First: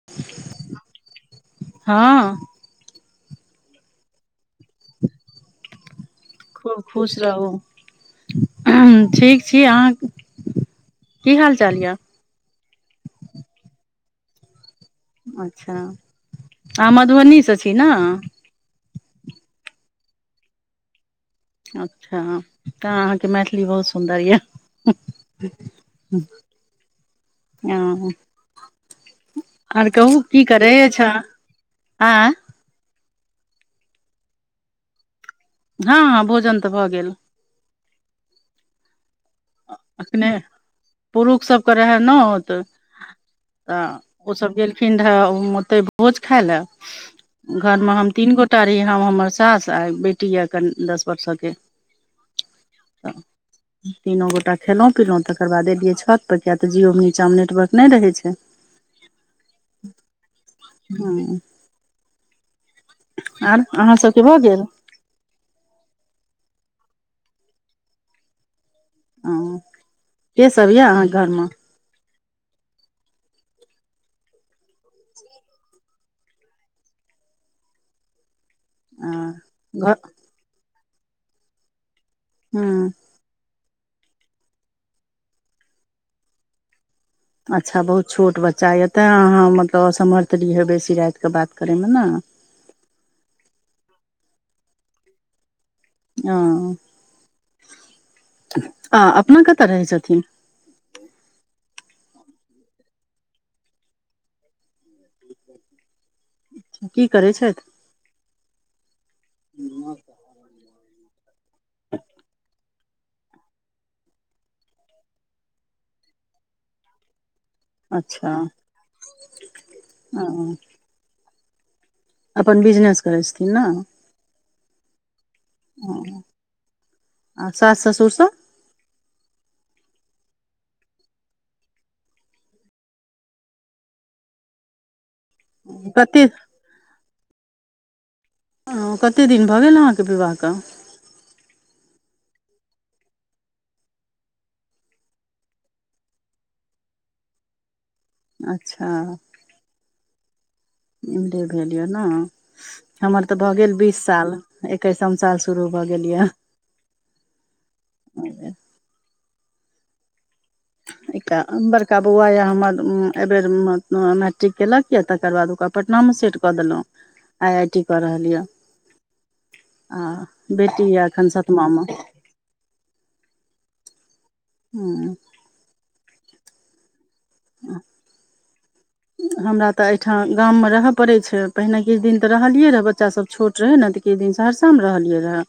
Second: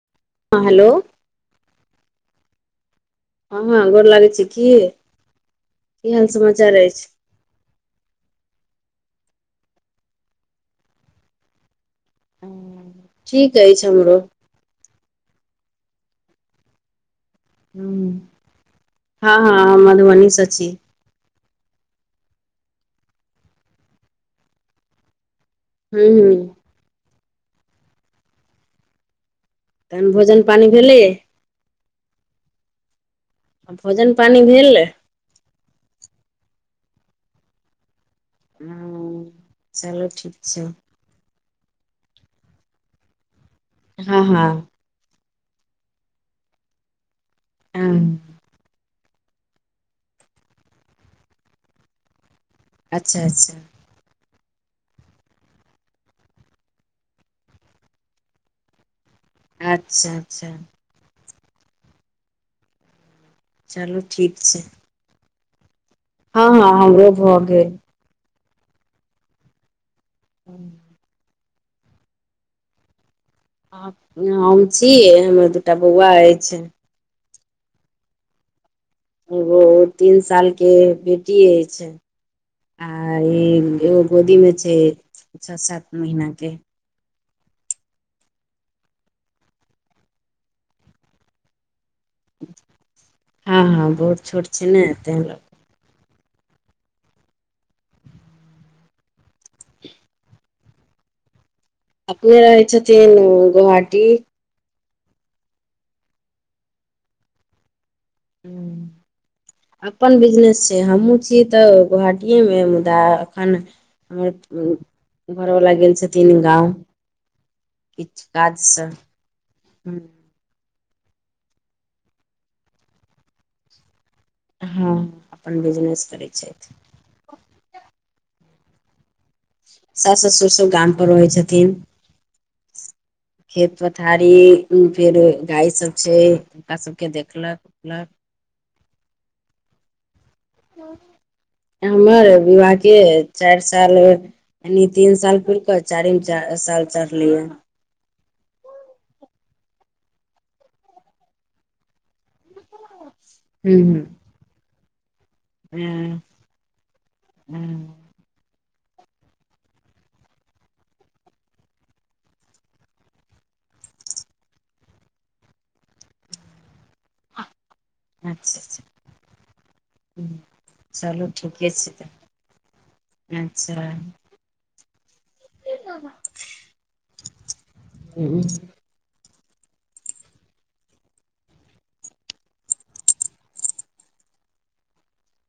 [inaudible] हँ हेलो हँ हँ हँ, गोर लगै छी। की हाल समाचार खूब अछि खुश रहू, ठीक छी अहाँ की हालचाल यऽ ठीक अछि हमरो अच्छा, अहाँ मधुबनी सँ छी ने हँ हँ हम मधुबनी से छी अच्छा तऽ अहाँके मैथिली बहुत सुन्दर यए हूँ हूँ हँ आर तहन कहू, भोजन की पानि करै भेलै छी भोजन-पानी भेलै हँ हँ भोजन तऽ भऽ गेल चलू अखने ठीक छै पुरुष सभके रहै ने, तऽ हँ ओ हँ सभ गेल ठंड ओते भोज खाय लेल हँ घरमे हम तीन गोटा रहि हम, हमर सास आ बेटी यऽ, कनि दस बरखक अच्छा अच्छा तीनू गोटा खेलहुँ, पीलहुँ, तकर बाद एलियै छतपर, किएक तऽ जिओक नीचाँमे नेटवर्क नहि रहै छै। [inaudible] अच्छा अच्छा हँ आर अहाँ चलू सभके ठीक भऽ छै गेल हँ हँ हमरो भऽ गेल आ के सभ यऽ अहाँके घरमे हम छी, हमर दूटा बौआ अछि एगो घर तीन सालक बेटी अछि हँ आ ई कोदीमे छै, छओ-सात महिनाक अच्छा, बहुत छोट बच्चा यऽ, तैं अहाँ मतलब असमर्थ रहै छी बेसी रातिके बात करैमे ने हँ हँ, बहुत छोट छै ने, तेहि लेल ओ अपना कतऽ रहै छथिन अपने रहै छथिन गोहाटी [inaudible] की करै छथि हँ, अपन बिजनेस छै हमहूँ छी तऽ गोहाटीए मे, मुदा एखन हमर घरवला गेल छथि गाँव किछु अच्छा काज सँ हँ हँ अपन बिजनेस करै छथि ने हँ अपन बिजनेस करै छथि आ सास ससुर सभ सास-ससुर सभ गाम पर रहै छथि खेत पथारी उ फेर गाय सभ छै, कतेक हुनका सभके देखलक भाल करै छथि ओ, कतेक दिन भऽ गेल अहाँके विवाहके हमर विवाहके चारि साल भऽ ई तीन साल पूरा कऽ के चारिम साल चढ़लियै अच्छा इमरे भेल यऽ ने हमर तऽ भऽ गेल हूँ बीस हूँ साल, एकैसम साल चलि रहल अछि जुनून भ गेल हँ हँ य एकटा बड़का बौआ यऽ, हमर ए बेर मैट्रिक केलक, तकर बाद ओकर पटना मे सेट कऽ देलहुँ [inaudible] आईआईटी कऽ रहल यऽ, अच्छा अच्छा आ बेटी यऽ चलू एखन ठीके सातमामे छै अच्छा हूँ [inaudible] अह हँ हमरा तऽ एहिठाम गाममे रहय पड़ैत छै पहिने किछु दिन तऽ रहलियै रहए बच्चासभ छोट रहे नेऽ किछ दिन सहरसा मे रहलियै रहै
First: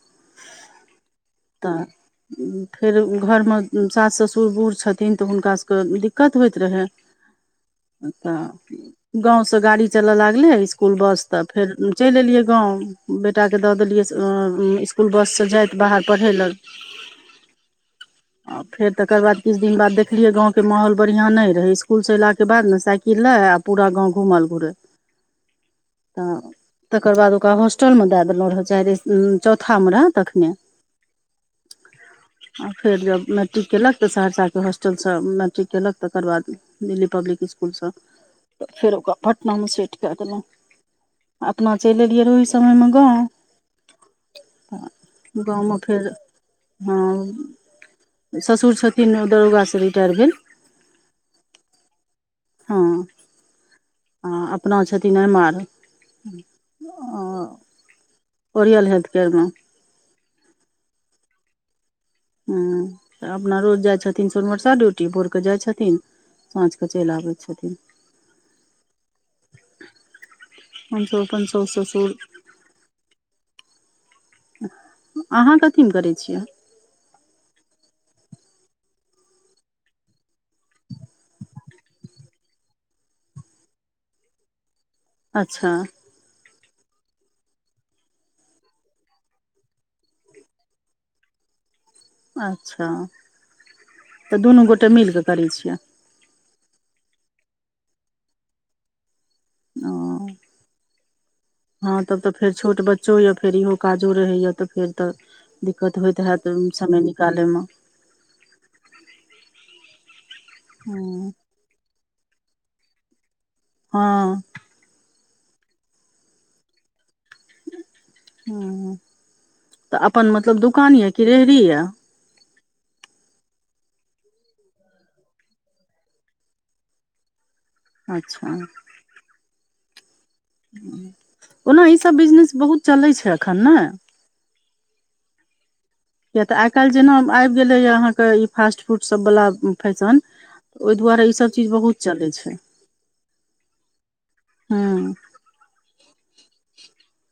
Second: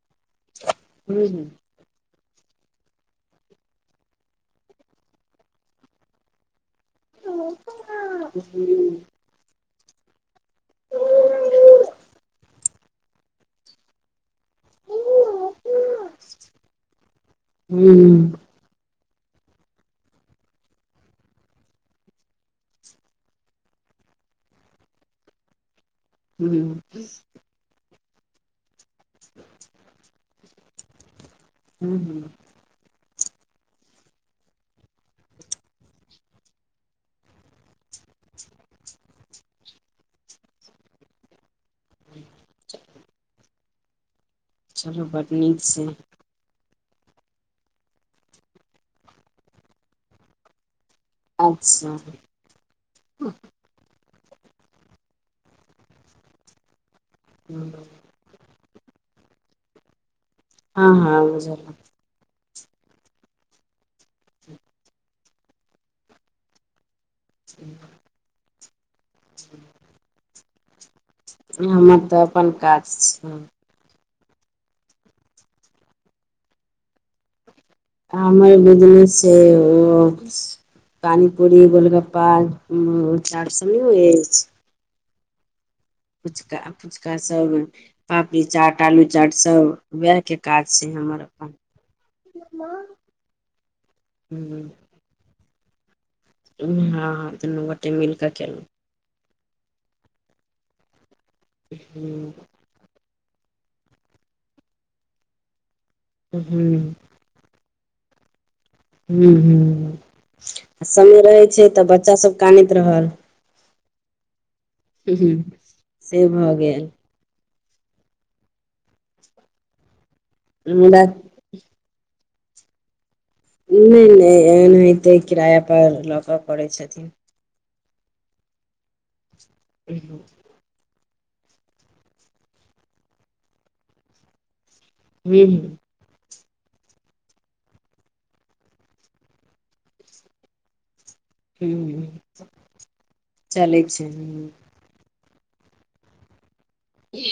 हूँ हूँ तऽ फेर घरमे सास ससुर बूढ़ छथिन तऽ हुनकासभके दिक्कत होइत रहैन तऽ हूँ गाँव से गाड़ी चलऽ लागले स्कुल बस तऽ फेर चलि एलियै गाँव बेटा के दऽ देलिये स्कुल बससँ जाइत बाहर पढ़य लऽ आ फेर तकर बाद किछु दिन बाद देखलियै गाँंव के माहौल बढ़ियाँ नहि रहै स्कुल से एयलाक के बाद ने साइकिल लै आ पुरा गाम घुमल घुरै हूँ तकर बाद ओकरा होस्टलमे दए देलहुँ चौथामे रहै तखने हूँ हूँ आ फेर जब मैट्रिक केलक तऽ सहरसाके हॉस्टलसँ मैट्रिक केलक तकर बाद दिल्ली पब्लिक स्कुलसँ तऽ फेर ओकरा पटनामे सेट कए देलहुँ अपना चलि एलियै रह ओहि समयमे गाँव चलू बड नीक गाँवमे छै फेर हँ ससुर छथिन दरोगासँ रिटायर भेल अच्छा हँ आ अपना छथिन एम आर हूँ ओरियल हेल्थ केयर मे हँ हँ आब बुझलियै हँ अपना रोज जाय छथिन सोनमरसा ड्यूटी भोर के जाय छथिन साँझ के चलि आबैत छथिन हमसभ अपन सासु हमर ससुर तऽ अपन काज छै अहाँ कथीमे करै छियै हमर बिजनेस छै ओ पानी पूड़ी गोलगप्पा चाउर सब नहि होइ अछि अच्छा फुचका फुचका सभ पापड़ी चाट आलू चाट सब वएहके काज छै हमर अपन अच्छा तऽ दुनू हँ गोटे मिलकेऽ करै छियै हँ दुनू गोटे मिल कऽ केलहुँ ओ हँ तब तऽ हूँ फेर छोट बच्चो य फेर इहो काजो रहैए तऽ फेर तऽ दिक्कत होइत हेत समय निकालैमे हँ हँ आ समय हँ रहै छै तऽ बच्चा सब कानैत रहल हँ हूँ हूँ से भऽ गेल हँ तऽ अपन मतलब दुकान मुदा यऽ कि रेहड़ी यऽ नहि नहि एनाहिते किराया पर लऽ कऽ करै छथिन अच्छा ओहो ओना ई सब बिजनेस बहुत चलै छै एखन ने हुँ हुँ किए तऽ आइ काल्हि जेना आबि गेलैए अहाँके ई फास्ट फूड सभ वला फैशन ओहि दुआरे ई सभ चीज बहुत हूँ चलै छै चलै छै हँ ह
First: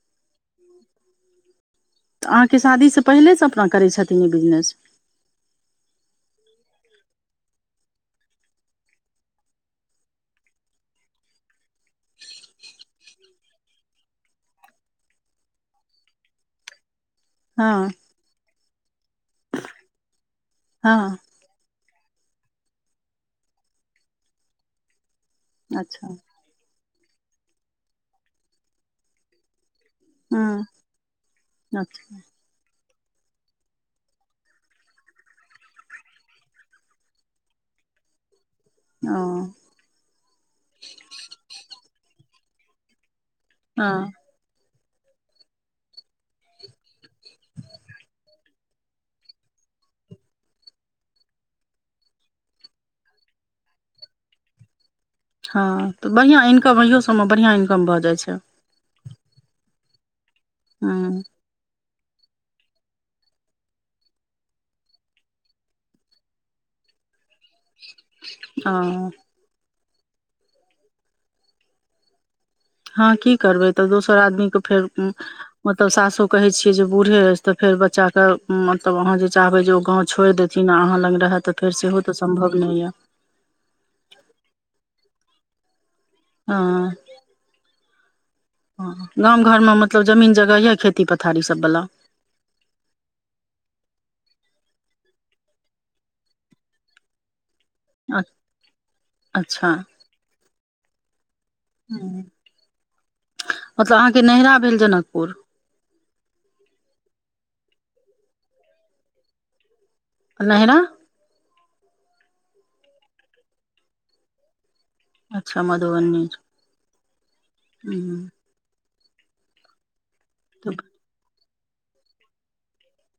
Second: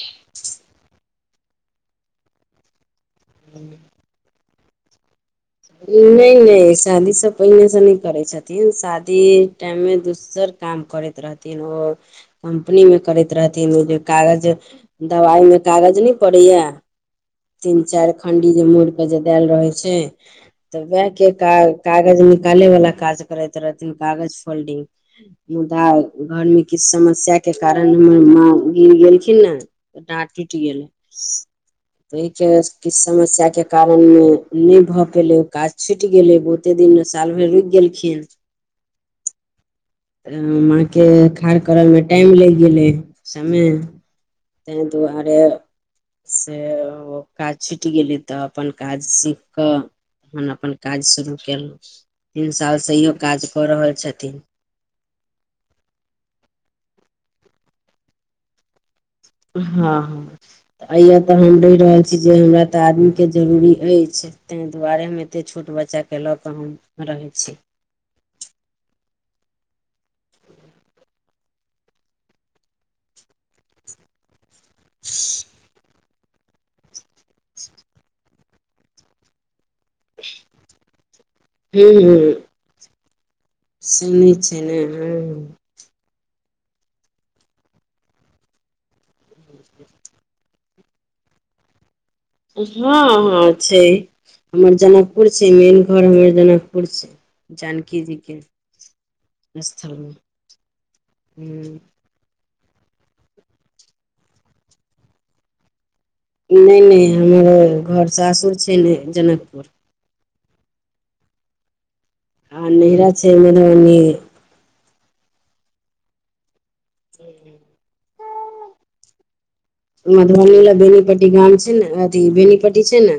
तऽ अहाँके शादीसँ पहिलेसँ अपना करै छथि ई बिजनेस नहि नहि, शादी सभ पहिने सँ नहि करै छथि शादी टाइममे दोसर काज करैत रहथिन कम्पनीमे करैत रहथिन ओ जे कागज दबाइमे कागज नहि पड़ैया हँ तीन चारि खंडी जे मड़के देल रहे छै तऽ हँ बैंकक कागज निकाले वाला काज करैत रहथिन कागज फोल्डिंग मुदा अच्छा घरमे किछु समस्या के कारण हमर माँ गिर गेलखिन ने तऽ डाँट टूटि हँ गेलै अच्छा तऽ के किछु समस्या के कारण नहि भऽ पहिने ओ काज छुटि गेलै, बहुते दिन साल भरि रुकि गेलखिन ओ तऽ माँके ठाढ़ करबामे टाइम लागि गेलै, समय हँ तैहि दुआरे सँ काज छुटि गेली तखन अपन काज सीख कऽ हम अपन काज शुरू कयलहुँ तीन सालसँ आहों काज कऽ रहल छथिन तऽ बढ़िआँ इनकम इहो सभमे बढ़िआँ इनकम भऽ जाइ छै हँ हँ अ हँ तऽ हमडे रह जे हमरा तऽ आदमीके जरूरी अछि ताहि दुआरे हम एतेक छोट बच्चाके लऽ कऽ हम [unintelligible] हां हँ की करबै? तऽ दोसर आदमीके फेर मतलब सासो कहै छियै, बूढ़े आइछ तऽ फेर बच्चा के मतलब अहाँ जे चाहबै ओ गाऊ छोड़ि देथिन, आ अहाँ लग रहै तँ फेर सेहो तँ सम्भव नहि यऽ से नहि छै रे। आह। गाम-घरमे मतलब जमीन जगह य खेती-पथारी सभवाला। हँ हँ छै हमर जनकपुर छै मेन घर हमर जनकपुर छै जानकी जीके अच्छा स्थलमे हम मतलब अहाँके नैहरा भेल जनकपुर नई नई हमर घर सासुर छै ले जनकपुर नहिरा हमर नहीरा छाई मधुबनी अच्छा मधुबनी छै [unintelligible] हुन मधुबनी अ बेनीपट्टी गाम छै ने अथी बेनीपट्टी छै ने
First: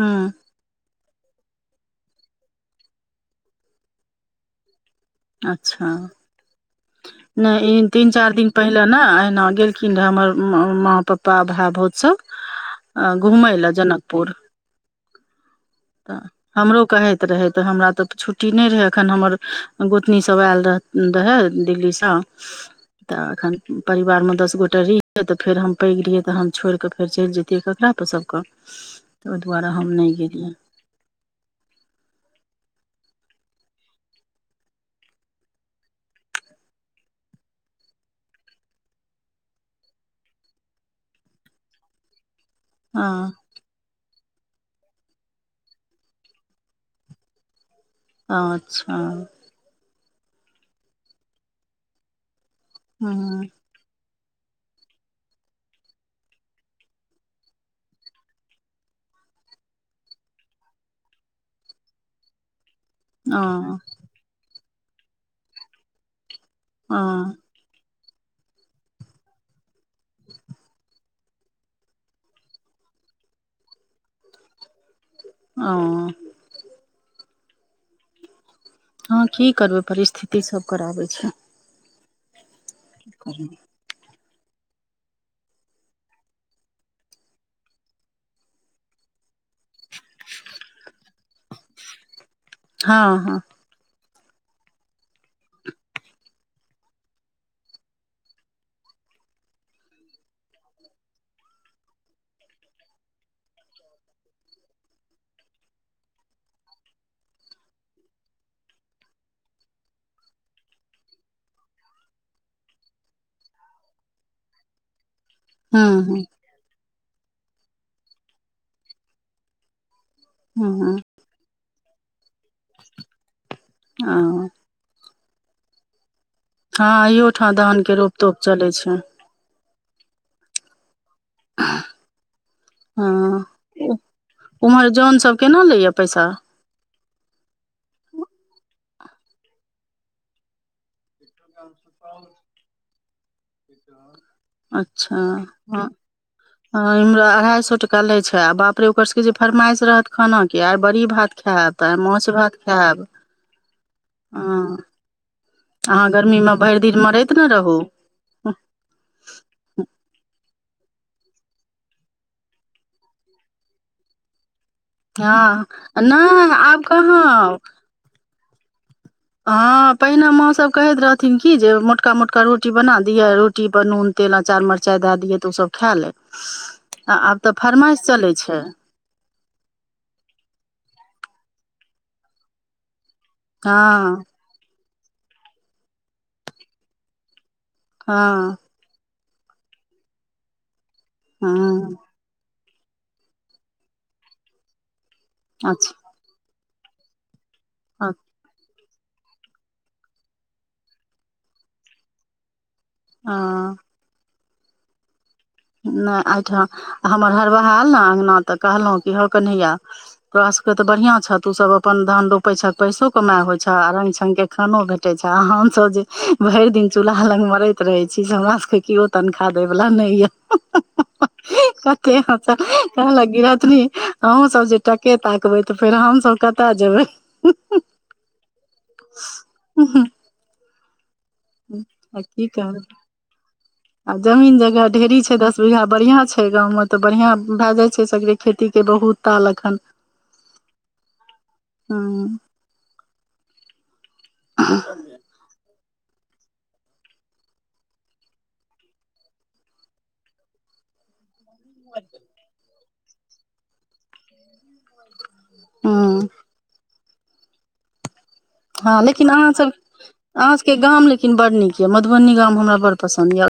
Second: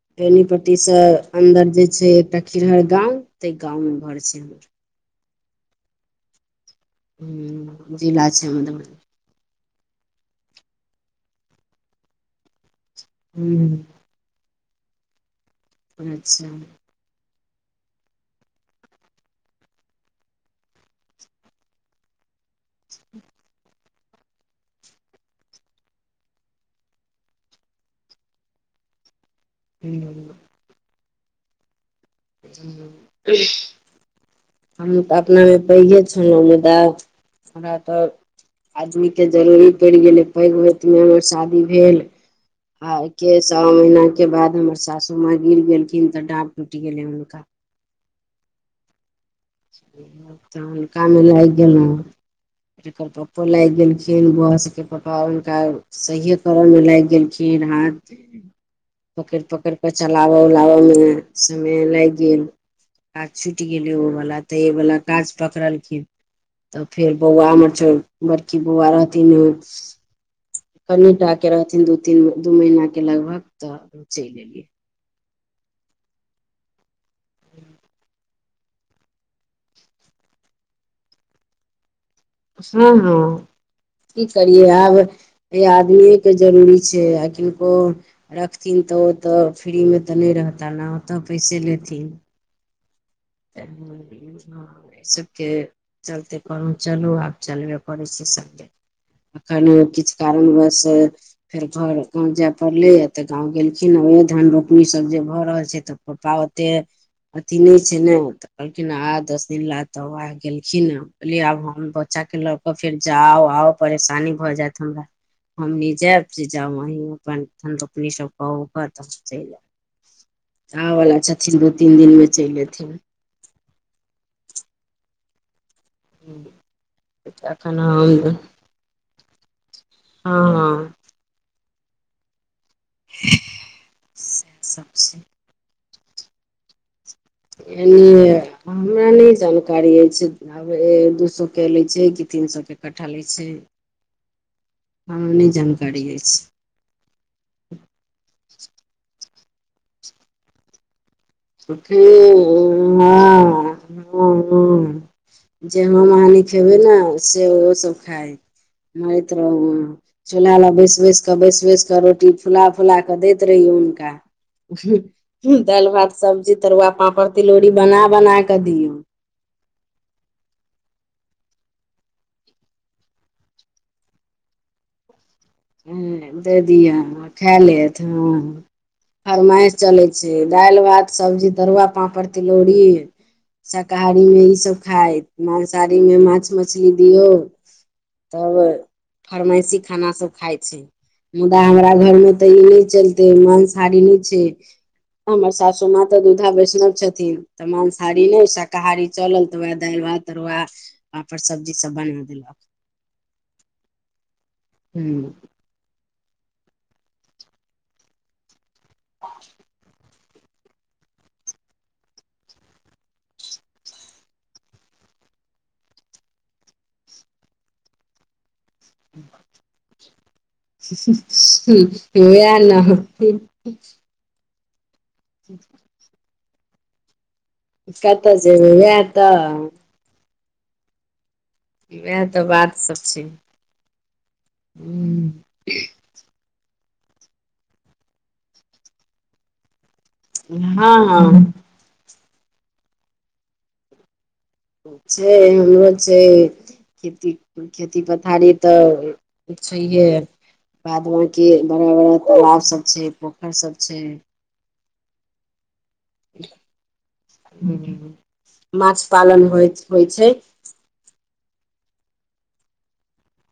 हँ बेेनीपट्टी से अन्दर जे छै एकटा खीरहर गांव ते गांव मे घर छै हमर अच्छा न इ ह तीन जिला चार छै दिन पहिले मधुबनी ने एहिना गेल एखिन हमर माँ पापा भाय भौज सभ घुमय लए जनकपुर गेल छथि ह तऽ अच्छा हमरो कहैत रहै तऽ हमरा तऽ छुट्टी नहि रहै एखन हमर गोतनी सभ आयल रहै दिल्लीसँ तऽ एखन परिवारमे दस गोटा रहियै तऽ फेर हम पैघ रहियै तऽ हम छोड़िकऽ फेर चलि जतियै ककरापर सभके [inaudible] तऽ ओहि दुआरे हम नहि गेलियनि हम तऽ अपनामे पैघे छलहुँ मुदा हमरा तऽ आदमीके जरूरी पड़ि गेलै पैघ होतिमे हममे शादी भेल हँ आके सओ महीनाके बाद हमर सासू माँ गिर गेलखिन तऽ डाँर टूटि गेलै हुनका अच्छा त हुनकामे लागि गेलहु एकर पप्पो हँ लागि गेलखिन बौआ सबके पप्पा हुनका सहिए करऽ मे लागि गेलखिन हाथ पकड़ि पकड़ि कऽ चलाबऽ उलाबऽ मे समय लागि गेल काज छुटि हँ गेलै ओ वला तऽ एहि वला काज पकड़लखिन तऽ फेर हँ बौआ हमर छ बड़की बौआ रहथिन [inaudible] कनी टा के रहथिन दू तीन दू महीना के लगभग त चलि एलियै अ हँ की करबै परिस्थिति सब कराबै छै हँ हँ की करियै आब ह आदमीए के जरूरी छै आ किनको रखथिन तऽ ओ तऽ फ्रीमे तऽ नहि रहता ने ओतऽ पैसे लेथिन हँ हँ त [unintelligible] ह एहि सभके चलते करू चलू आब चलबे करै छै सभज अखन किछु कारणवस फेर घर गाँव जाय पड़लै तऽ गाँव गेलखिन हे ओ धान रोपनी सभ जे भऽ रहल छै तऽ पप्पा ओते अथी नहि छै ने ओ कहलखिन आ दस दिन ला तऽ उएह गेलखिन हे बझलियए आब हम बच्चा के लऽ कऽ फेर जाउ आउ परेशानी भऽ जायइत हमरा हमनी हूँ जायब हूँ से जाब वही अपन धोपनी सब कह त हम चलि हूँ आयब आब' हूँ वला छथिन दू तीन दिनमे चलि अयथिन ओ [inaudible] हँ अयो ठाम एखन धानके रोप हम तोप चलैत छै हँ हँ हँ सएह सब ओम्हर छै जन सब केना लैए पैसा ए हमरा नहि जानकारी अछि आब द सो के ले छै कि तीन सए के कठ्ठा लै छै हमरा नहि जानकारी अछि ह इमरा अढ़ाई सए टका ले छै आ बाप रे ओकर सब जे फरमाइश रहत खाना के आइ बड़ी भात खायब ओ तऽ आइ माछ भात खायब हँ हँ हँ जे अहाँ हम आहाँ नै गर्मीमे भरि खेबै ने दिन मरैत ने से ओ रहू सभ खायत मरैत रहू चुल्हा लग बैसि बैस कऽ बैस बैस कऽ रोटी फुला फुला कऽ दैत रहियौ हुनका हँ दालि भात नहि सब्जी आब तरुआ पापड़ कहाँ तिलौरी बना बना कऽ दियऔ हँ पहिने माँसभ कहैत रहथिन कि जे मोटका मोटका रोटी बना दियह रोटी पर नून तेल अचार मरचाइ दए दियै तऽ ओ सब खा ले दे दिअ आब तऽ फरमाइश चलै छै फरमासि चलै छै दालि भात सब्जी तरुआ पापड़ तिलौरी हँ शाकाहारीमे इ सभ खाय मांसाहारीमे माछ मछली दियौ हँ तब फरमाइशी खाना सब खााय छै मुदा हमरा हँ घरमे तऽ ई नहि चलते माँंसहारी नहि छै हमर सासू अच्छा माँ तऽ दुधा वैष्णव छथिन त हँ मांसाहाड़ी नहि कहारी चलल तऽ वएह दालि भात तरुआ पापर सब्जी सब बना देलक हं हूँ नहि एहिठाम हमर हरबाहा आयल ने अङ्गना तऽ कहलहुँ कि हौ कन्हैया तोरा सबके तऽ बढ़िया छ तू सब अपन धान रोपे छह पैसो कमााय होय छ छै आ रंगग छंग के खानो भेटे छै आ हम सभ जे भरि दिन चूल्हा लग मरैत रहे छी से हमरा सबके केओ तनखाह देय वाला नहि या हुँ हह कते ह हँसल वएह कहलक ने गिरहतनी अहूँ सब जे टके ताकबै तऽ फेर हमसभ कतय जेबै कतय जेबै उएह तऽ आओर वएह तऽ की बात कहु सब छै आ जमीन जगह ढेरी ह छै दस बीघा बढ़िया छै छै गाँवमे तऽ बढ़िआं भए जाइ छै सगरे खेती के बहुत ताल एखन हँ हँ हुँ छै हमरो छै खेती खेती पथारी तऽ छै हे बाद बाँकी बड़ा बड़ा तालाब सब छै पोखरि सब छै हूं माछ पालन होइ होइ छै के गाम लेकिन बड़ नीक यऽ मधुबनी गाम हमरा बड़ पसन्द यऽ